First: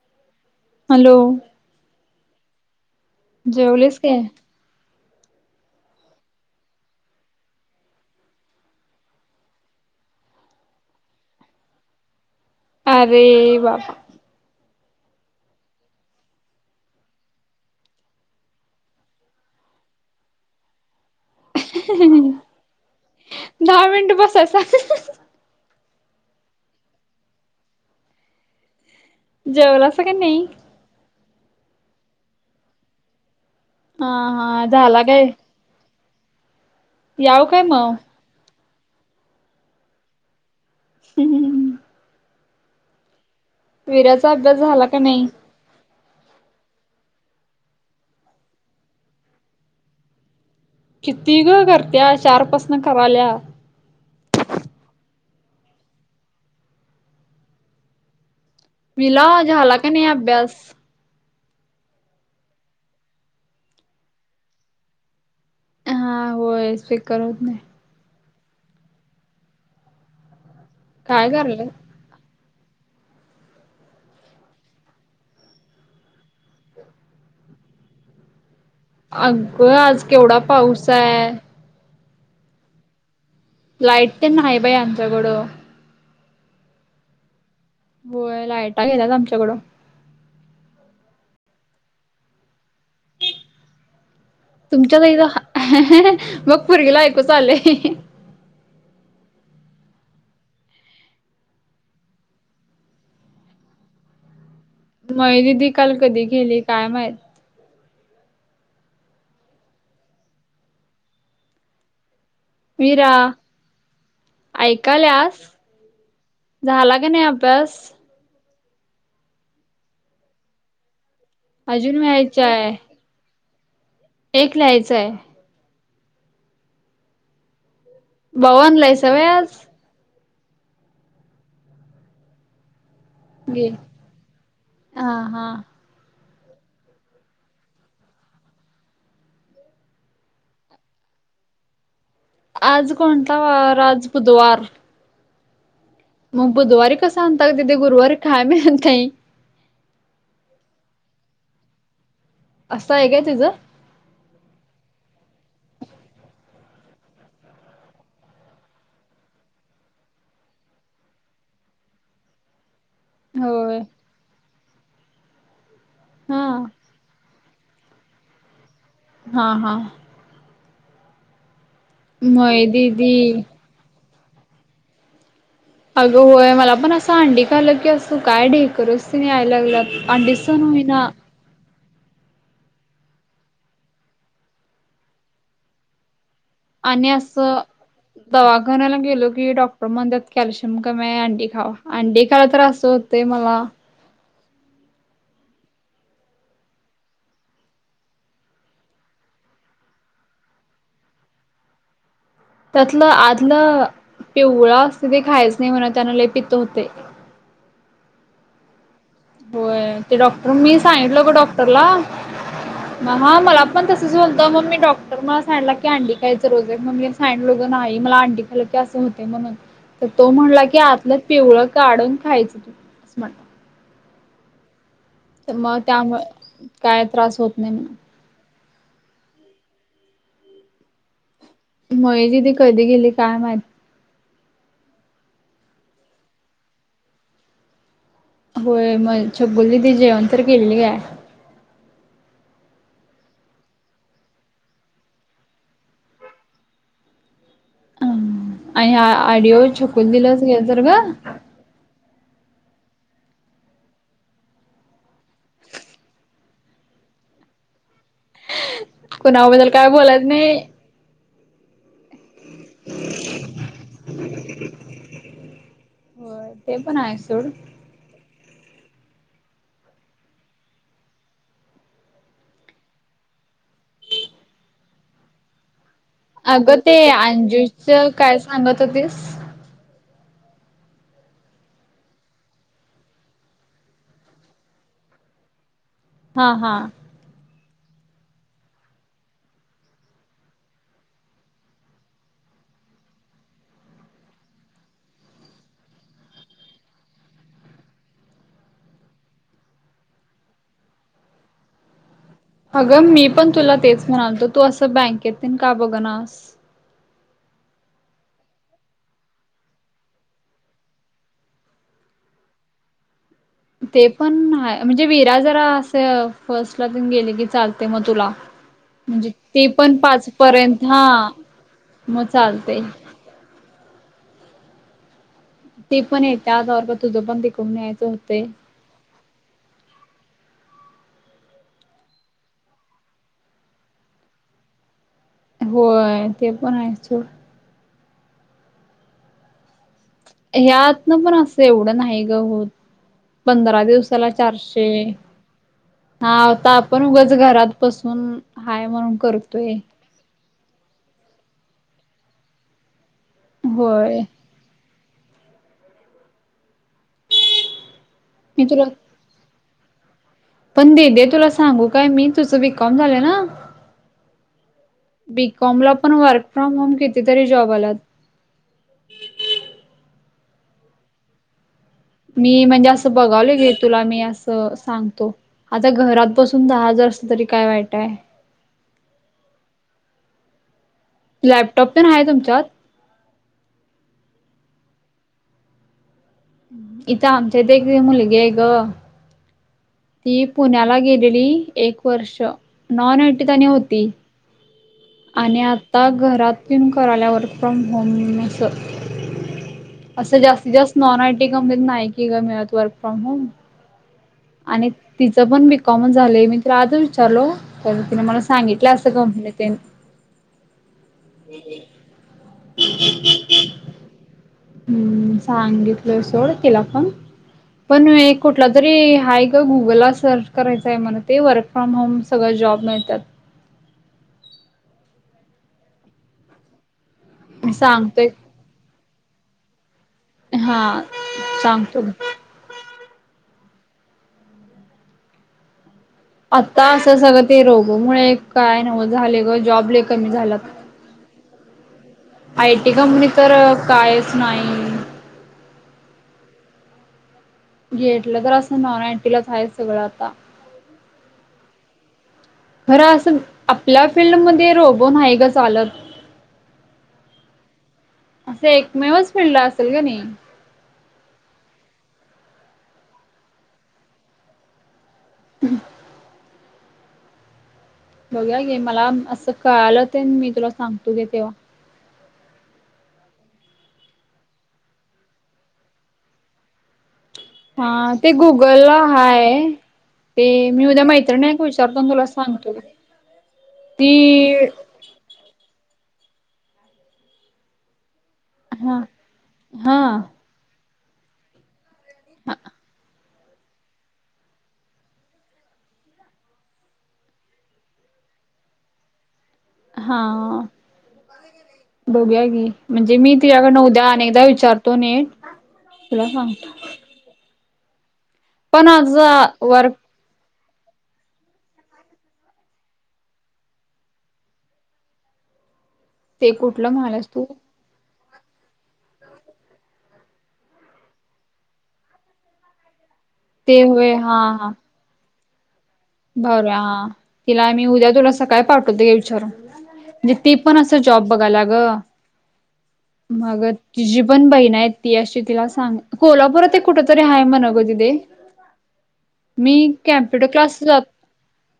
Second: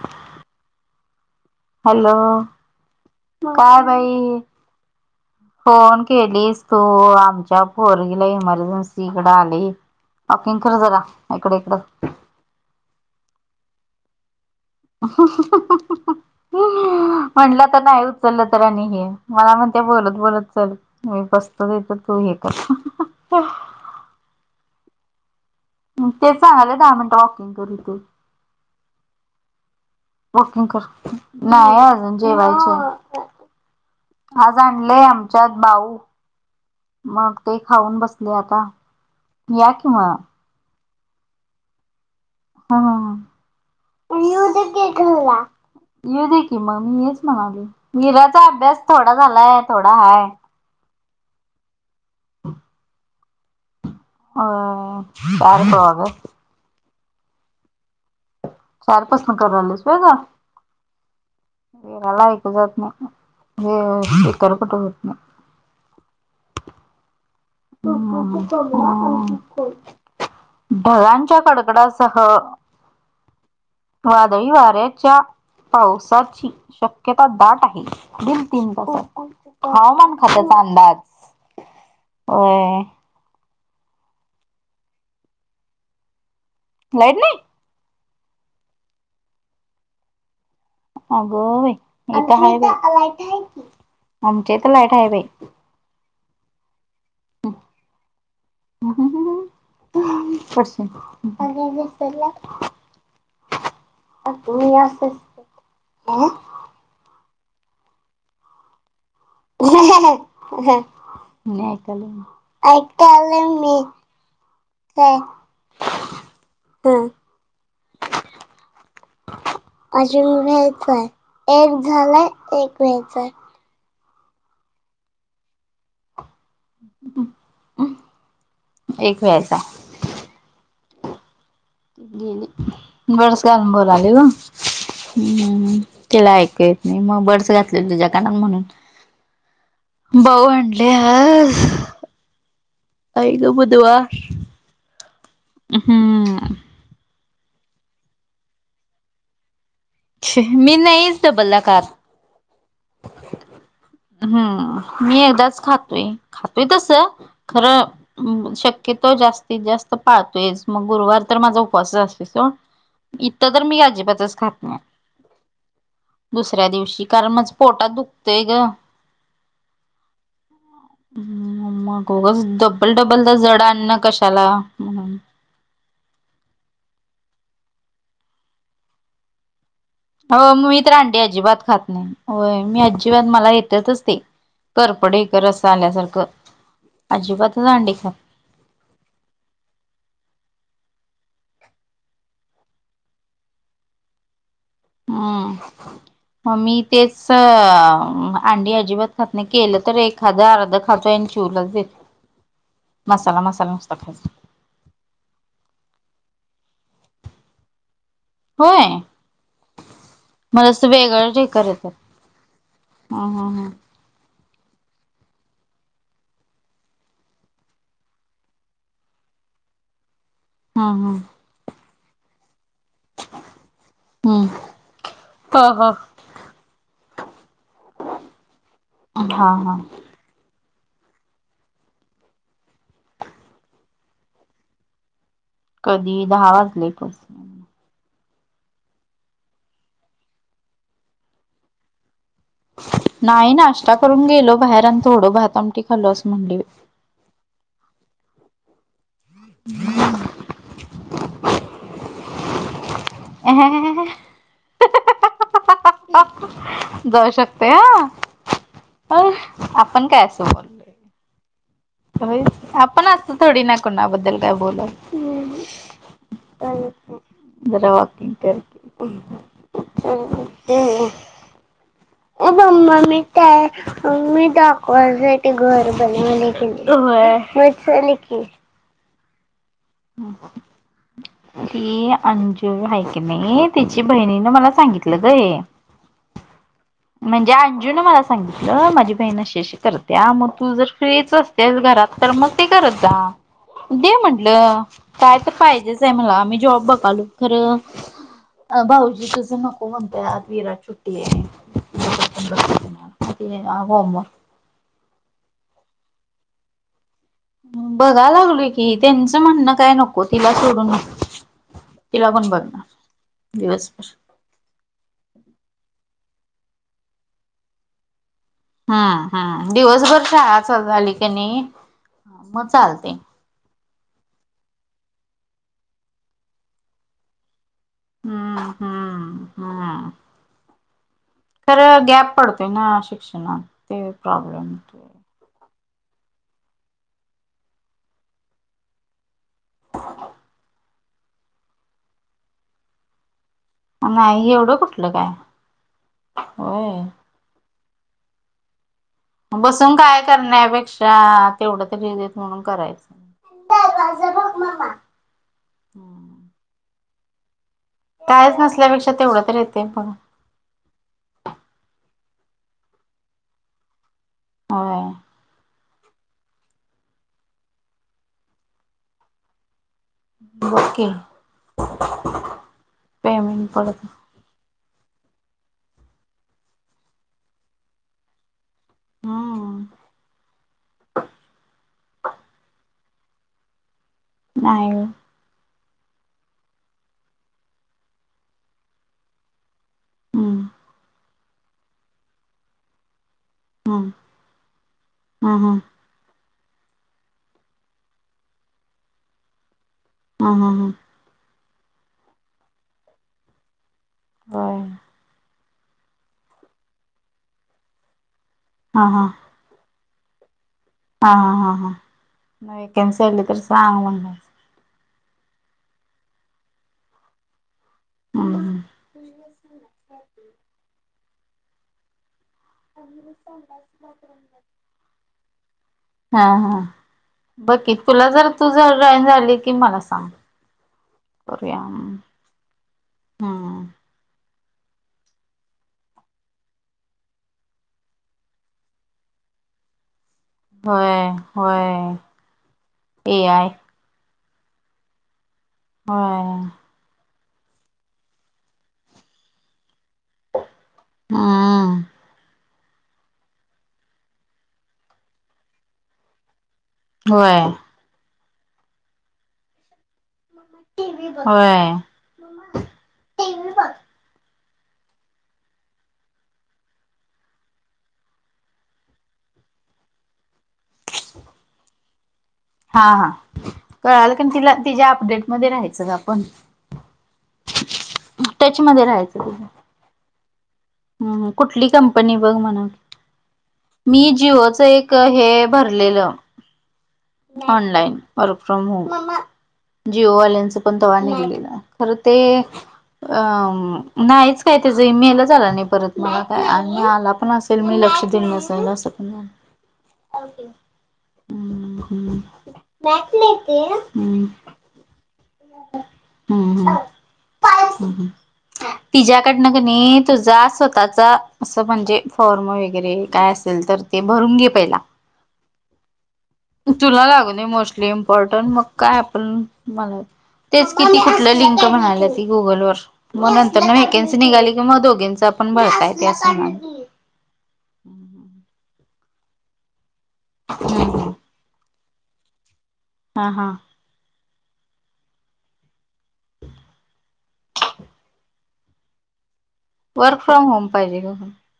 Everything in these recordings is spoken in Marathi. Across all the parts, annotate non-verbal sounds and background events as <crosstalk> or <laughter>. हा हॅलो हॅलो काय भाई ह फोन केलीस तू आमच्या पोरगीला इमर्जन्सीकडे आली वॉकिंग कर जरा इकडे इकडं अरे बाबा ह ह ह म्हणटलं तर नाही उचललं तर आणि हे मला म्हणते बोलत बोलत चल मी बस तदेत त हे क दहा मिनट बसायचा तेच सांगाले दहा मिनिटं वॉकिंग कर तू जेवलासा का नाही? वकिंग कर नाही अजून जेवायचे हा हाज हा झाला आणलंय काय आमच्या बाऊ मग याव ते काय मग? खाऊन बसले आता या की म हम्म हा हा वीराचा अभ्यास झाला का मुकदक नाही? येऊ दे की मग मी हेच म्हणाल मीरा चअभ्यास थोडा झालाय थोडा हाय कितीि ग करत्या चार पासन कराल्या अ चार सवाग चार मला पासन झाला करायलास का नाही अभ्यास वेराला ऐकू जात नाही स्ेिकर कुठ होत नाही हा होयस करत नाही हम हम काय ढगांच्या करायलाय? कडकडास सह वादळी वाऱ्याच्या पावसाची शक्यता दाट आहे दि तीन तास अगं आज हवामान केवढा खात्याचा पाऊस अंदाज आहे हो लाईट तेन हाय बाई आमच्याकडं. लाईट नाही. होय लायटा गेला आमच्याकडं. अगं बाई हित हाय बाई. आमच्या इथं लाईट तुमच्यात आहे बाई घरी बघ पोरगीला ऐकू चांलय. ह ह ह ह, प्रश्न वि''--'' आ तुमही आ. होय दीदी काल कधी गेली काय माहीत. ऐ ऐकता आले मी. काय ऐकालस झाला ह का नाही अभ्यास. अजून व्हायचंय. एक अजून झालाय व्हायचाय एक व्यायचंय. एक लिहायचंय. हम्. बाऊ आणलायसा होय आज. बड घे संग बोलालय हो. हा हा तला ऐक येत नाही मग बर्डस घातले तुझ्या कार म्हणून. बाऊ आणले आज. आज आई कोणता ग वार आज बुधवार बुधवार. हम्म. मग बुधवारी कसं आणता ग दीदी गुरुवारी खायला मिळत नाही. मी नाहीच डबल दाखवत. असं आहे काय तिझं. हम्म मी एकदाच खातोय खातोय तस खरं. हं शक्यतो जास्तीत जास्त पाळतोय मग गुरुवार तर माझा उपवास असते सोड. इथं तर होय मी अजिबातच खात नाही. हा दुसऱ्या दिवशी कारण मच पोटात दुखतंय ग. हा हा, मग उगाच मय डब्बल डब्बलदा दिदी जड अन्न कशाला. ''हं'' अगं होय मला पण असं अंडी खालं की असू काय डेकररेसनी यायला लागला. हो मी तर अंडी अजिबात खात नाही. होय मी अजिबात मला येततच ते करपडेकर असं आल्यासारखं. आणि अस. अजिबातच अंडी खात दवाखायला गेलो की डॉक्टर म्हणतात कॅल्शियम कामी हाय अंडी खावा अंडी खायला तर असो होतं. ते मला. हम्म. मग मी तेच अंडी अजिबात खात नाही केलं तर एक. एखादं अर्ध खातोय आणि चिवलाच देतो. त्यातलं आदलं खायचा पेव''--'' ळा असते ते खायच नाही म्हण त्यान लले पित होतेय. होय. होय ते डॉक्टर मला मी असं सांगितलं ग वेगळंच हे डॉक्टरला करत हम्म हा मला हम्म पण तस. तसं होते म्हणून मग मी डॉक्टर मला सांडला की अंडी खायचं रोज एक आहे मग मी सांडलो नाही मला अंडी खालं की असं होते. म्हणून तर तो म्हणला की हम्म हम्म आतलं पिवळं काढून खायचं तु अस म्हण. हम्म. तर मग हा त्यामुळे काय त्रास होत नाही म्हणा. हा हा. मय जी ती कधी गेली काय माहिती. कधी दहा वाजले प. होय मग चगुली ती जेवण तर केली आहे. नाही नाश्ता करून गेलो बाहेर आणि थोडं भात आमट खालो असं म्हणली. आणि आडिओ छकून दिलंच गे तर ग. अ हा. जाऊ शकते ह. अ कुणाबद्दल आपण बोलायच काय असो नाही बोल आपण अस थोडी ना कोणाबद्दल काय बोोल होय ते पण आहे सोड जरा वॉकिंग करक <unintelligible> अ मम्मा मी काय म मी दाखवायच ते घर बनवा न क अगं मजछा न की च्स ह ह ती अंजू हयकणे तिची बहिणीनं मला सांगितलं गय हा हा. म्हणजे अंजु न मला सांगितलं माझी बहीणशीशी करते्या मग तू जर फ्रीच अस. तेच घरात तर मग ते करत जा दे म्हंटलं काय तर पाहिजेच आहे मला आम मीही जॉब बघालो खरं अ भाऊजी तुझं नको म्हणताय आज विरट ुट्टी आहे अगं मी पण तुला तेच होमवर्क म्हणालतो तू असं बँक येेते का बघ नास बघा लागलो की त्यांचं म्हणणं काय नको तिला सोडून ति लागून बघ ना ते पण म्हणजे वीरा जरा असे फर्स्टला गेले की चालते मग तुला हम्म म्हणजे ते हम्म पण दिवसभर पाच शाळा पर्यंत चालू हा झाली की नाही मग चालते ते पण आहे त्या आवर तुझं पण तिकून न्यायचं होत हम्म हम्म हम खर गॅप पडतोय ना शिक्षणात ते प्रॉब्लेम होय ते पण आहे सूड ह ह्यात ना पण असं एवढं नाही ग होत पंधरा दिवसाला नाही एवढं चारशे कुठलं काय हाता होय आपण घरात बसून हायणून कर बसून काय करण्यापेक्षा तेवढं तरीेत म्हणून करायचं होय हम् कायच मी तुला नसल्यापेक्षा तेवढं तर येते पण पण दे दे तुला सांगू काय मी तुझं विकम झालं ना हो बीकॉम ला पण वर्क फ्रॉम होम किती तरी जॉब आलात वकिंग. मी म्हणजे असं बघावलं पेमेंट घे पडत तुला मी अस. सांगतो आता घरात बसून दहा हजार असलं तरी काय वाईट आहे. हम. लॅपटॉप पण आहे तुमच्यात. नाही. इथं आमच्या इथ एक मुलगी आहे ग. ती हम्म पुण्याला गेलेली एक वर्ष नॉन एटी तनी होती. हम्म आणि हम्म हम्म आता घरातन कराल्या वर्क फ्रॉम होम असं. असं हम्म जास्तीत हम्म जास्त नॉन आयटी कंपनीत नाय की का मिळत वर्क फ्रॉम होम. होय आणि तिचं पण बिकॉम झालंय मी तिला आज विचारलो त्या तिने मला सांगितलं हा असं हा कंपनीत. तन. हा हा हां हां वेकन्सी आली तरी सांग म्हण. हम्म सांगितलं सोड तिला पण. पण कुठला हम्म तरी आहे ग गुगलला सर्च करायचं आहे म्हण ते वर्क फ्रॉम होम सगळं जॉब. मिळतात. हा हा. मी बकी तुला सांगतोय जर तुझ जॉईन झाली की मला सांग. हा सांगतो. हा आता असं सगळं ते रोग मु काय नव झाले ग जॉबले कमी झाला. होय होय. आय टी कंपनी ए तर आय कायच नाही. ह. घेटलं तर असं नॉन आयटीलाच आहे सगळं आता. हम. बरं असं आपल्या फिल्डमध्येध्ये रोबोन आहे ग चालत. होय. असं एकमेवच फिळला असेल का नाही. होय. <inaudible> हम् बघा गे मला असं कळालं ते मी तुला सांगतो गे तेव्हा. हा हा कळाल कण तिला तिच्या्या अपडेट मध्ये राहायचं ग आपण. हा ते टच गुगल ला मध्ये राहायचं तिला. हाय. ते मी उद्या हम्म मैत्रिणी का कुठली विचारतो तुला कंपनी बघ सांगतो म्हणा ती. मी जिओच एक हे भरलेलं ऑनलाईन. वर्क फ्रॉम हा होम हा जिओवाल्यांच पण तवाणी केलेलं खरं ते अ नाहीच काय त्याचं मेला झाला नाही. परत मला काय आला पण असेल मी लक्ष देन नसाल असं नाही. हा. हम्म बघ्या गी म्हणजे मी तिझ्याकडन उद्या अनेकदा हम्म. विचारतो न हम्म हम् कायच. पण आज तिजाकड न क वर्क नाही तुझा स्वत त्याचा असं म्हणजे फॉर्म वगैरे काय असेल तर ते भरून घे पहिला. ते कुठलं तुला म्हणाल्यास तू लागूनय मोस्टली इम्पॉर्टंट मग काय आपण मला तेच कि ती कुठलं लिंक म्हणायला ती गुगलवर मग ते नंतर न होय वेकन्सी निघाली की मग दोघींचा आपण वय काय. भरुया हा तिला आम्ही उद्या तुला सकाळी पाठवते घे विचारून. म्हणजे ती पण असं जॉब बघायला ग हा मग हा तिझी पण बहीण आहेत ती अशी तिला सांग कोल्हापुरात एक कुठ तरी आहे म्हण ग दीदे. मी वर्क कॅम्प्युटर फ्रॉम क्लास ला जातोय. <unintelligible>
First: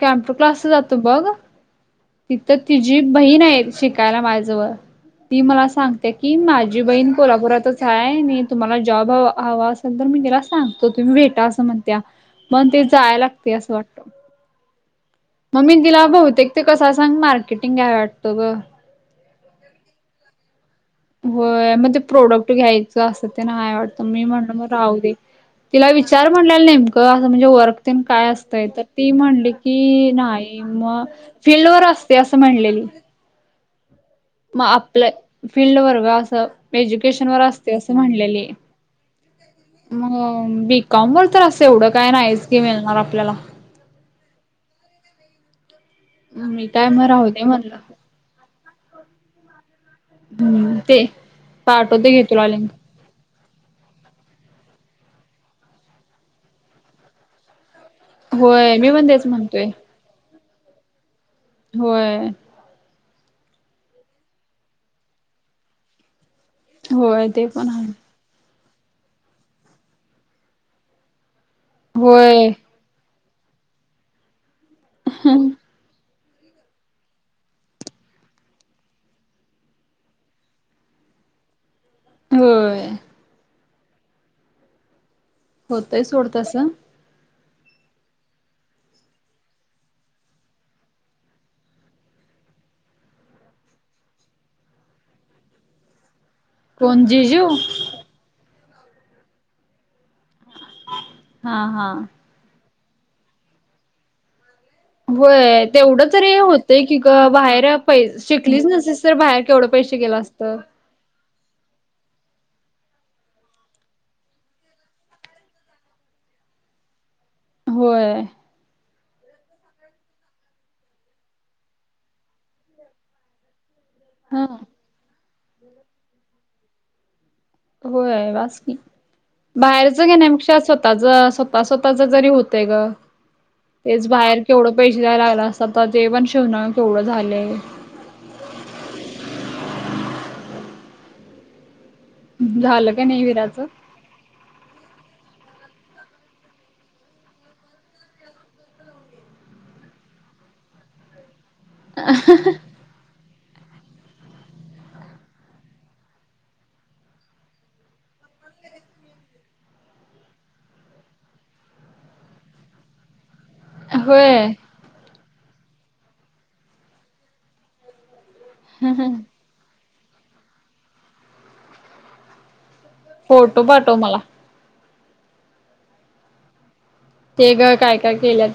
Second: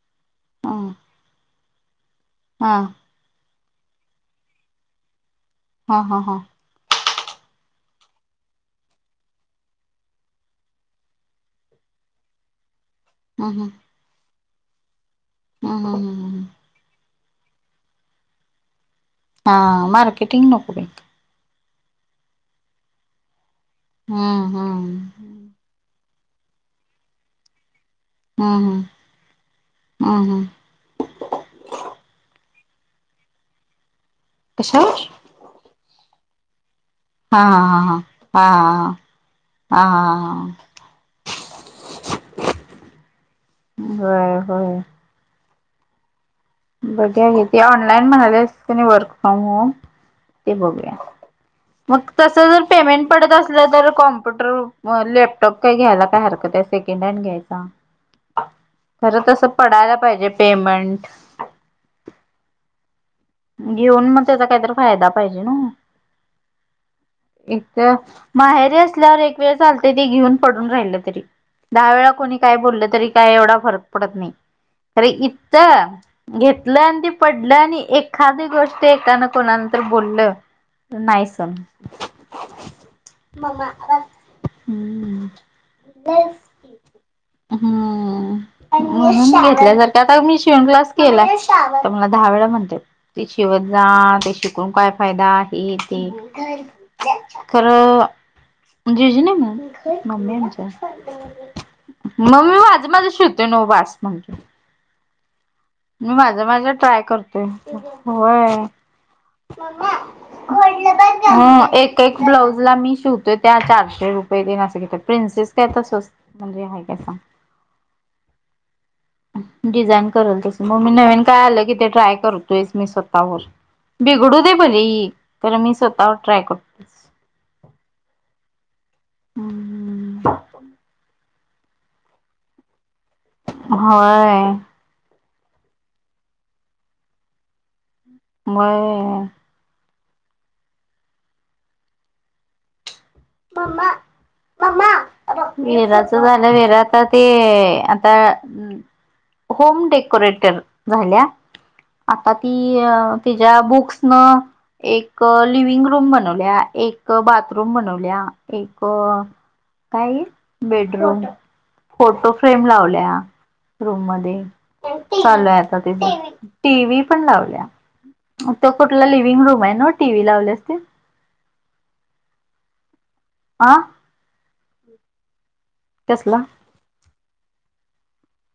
कॅम्प्युटर क्लास ला हं जातोय बघ तिथं हा तिझी बहीण हाय शिकायला माझ्या जवळ ती मला सांग हा त्या हा की हा माझ तुझी बहीण कोल्हापुरातच आहे आणि तुम्हाला जॉब हवा हवा असेल तर मी तिला सांगतो तुम्ही भेटा अस अस म्हणत्या म ते जाय लागतय हम्म असं वाटत. मग मी हम्म हम्म तिला हम्म हम्म हम्म बहुतेक ते कसाय सांग मार्केटिंग घ्याय वाटतं ग. हा मार्केटिंग नको बई. होय मग ते प्रोडक्ट घ्यायचं असं तेन हाय वाटतं मी हम्म म्हणल मग राहू दे. हम्म तिला विचार म्हणलेल नेमकं असं म्हणजे वर्क तेन काय असतंय हम्म तर ती म्हणली हम्म की हम्म हम्म नाही मग फिल्ड वर असतय असं म्हणलेली. मग कशावर आपल्या फिल्ड वर ग असं एज्युकेशन वर हा हा असतय असं हा म्हणलेली. हा हा हा हा मग हा बीकॉम वर तर असं एवढं काय नाहीच की मिळणार आपल्याला. वय होय. मी काय मग राहू बघ्याव दे घे ती म्हणलं. ऑनलाईन म्हणाल्याच तिन वर्क फ्रॉम होम - ते बघूया पाठवते मग घे तस तुला जर लिंक. पेमेंट. पडत असल तर कॉम्प्युटर लॅपटॉप काय घ्यायला काय हरकत आहे सेकंड हँड घ्यायचा. होय मी पण खरं तेच तसं म्हणतोय. पडायला पाहिजे पेमंट. होय. घेऊन मग त्याचा काहीतरी फायदा पाहिजे ना होय ते एक पण आहे. तर माहेरी असल्यावर एक वेळ चालते ती घेऊन पडून राहिलं तरी दहा वेळा कोणी होय काय बोललं तरी काय एवढा फरक पडत नाही खर इथ घेतलं आणि ते पडलं आणि एक एखादी गोष्ट एकाना कोणानं तर बोललं नाही सण होत. होय. <unintelligible> हम्. होतय सोड तसं. हम्म. म्हणून म घेतल्या सारख आता मी शिवण क्लास केला तर मला दहा वेळा म्हणत्यात. ते शेवत जा ते शिकून काय फायदा हे ते. कोण जिजू खर म जिज्जूना म्हण मम्मी आमची अस हा हा. मग मी माझं माझं शिवतय नव्ह बास म्हणल. होय तेवढं तरी माझं होतय की ट्राय ग करतोय बाहेर पै होय शिकलीच नसतीस तर बाहेर केवढं पैशे गेल असतं. ह एक एक ब्लाउज ला मी शिवतोय त्या चारशे रुपये देण्या असं घेत प्रिन्सेस त्या आता स्वस्त म्हणजे आहे काय सांग. होय. डिझाईन करेल तसं मग मी नवीन काय आलं कि ते ट्राय करू. मी स्वतःवर बिघडू दे हा. भले तर मी स्वतःवर ट्राय करतो. होय वासकी बाहेरच घेण्यापेक्षा स्वतःच स्व स्वत स्वतःच जरी होतय ग तेच होय बाहेर केवढं. पैसे द्याला लागला असतात तर जे पण शेवना केवढं झाले. मय हल का नाही. ब विराचं? बबा. विराच झालं विरता ते आता होम डेकोरेटर झाल्या आता ती तिच्या बुक्स न एक लिवंग रूम बनवल्या एक बाथरूम बनवल्या. आपल्या एक काय बेडरूम फोटो फ्रेम लावल्या. रूम मध्ये होय चालू आहे आता तेथ टी व् पण लावल्या. तो कुठला लिव्हंग रूम आहे ना टी व्ही लावले. फोटो आ पाठव मला कसला? ते ग काय काय केल्या.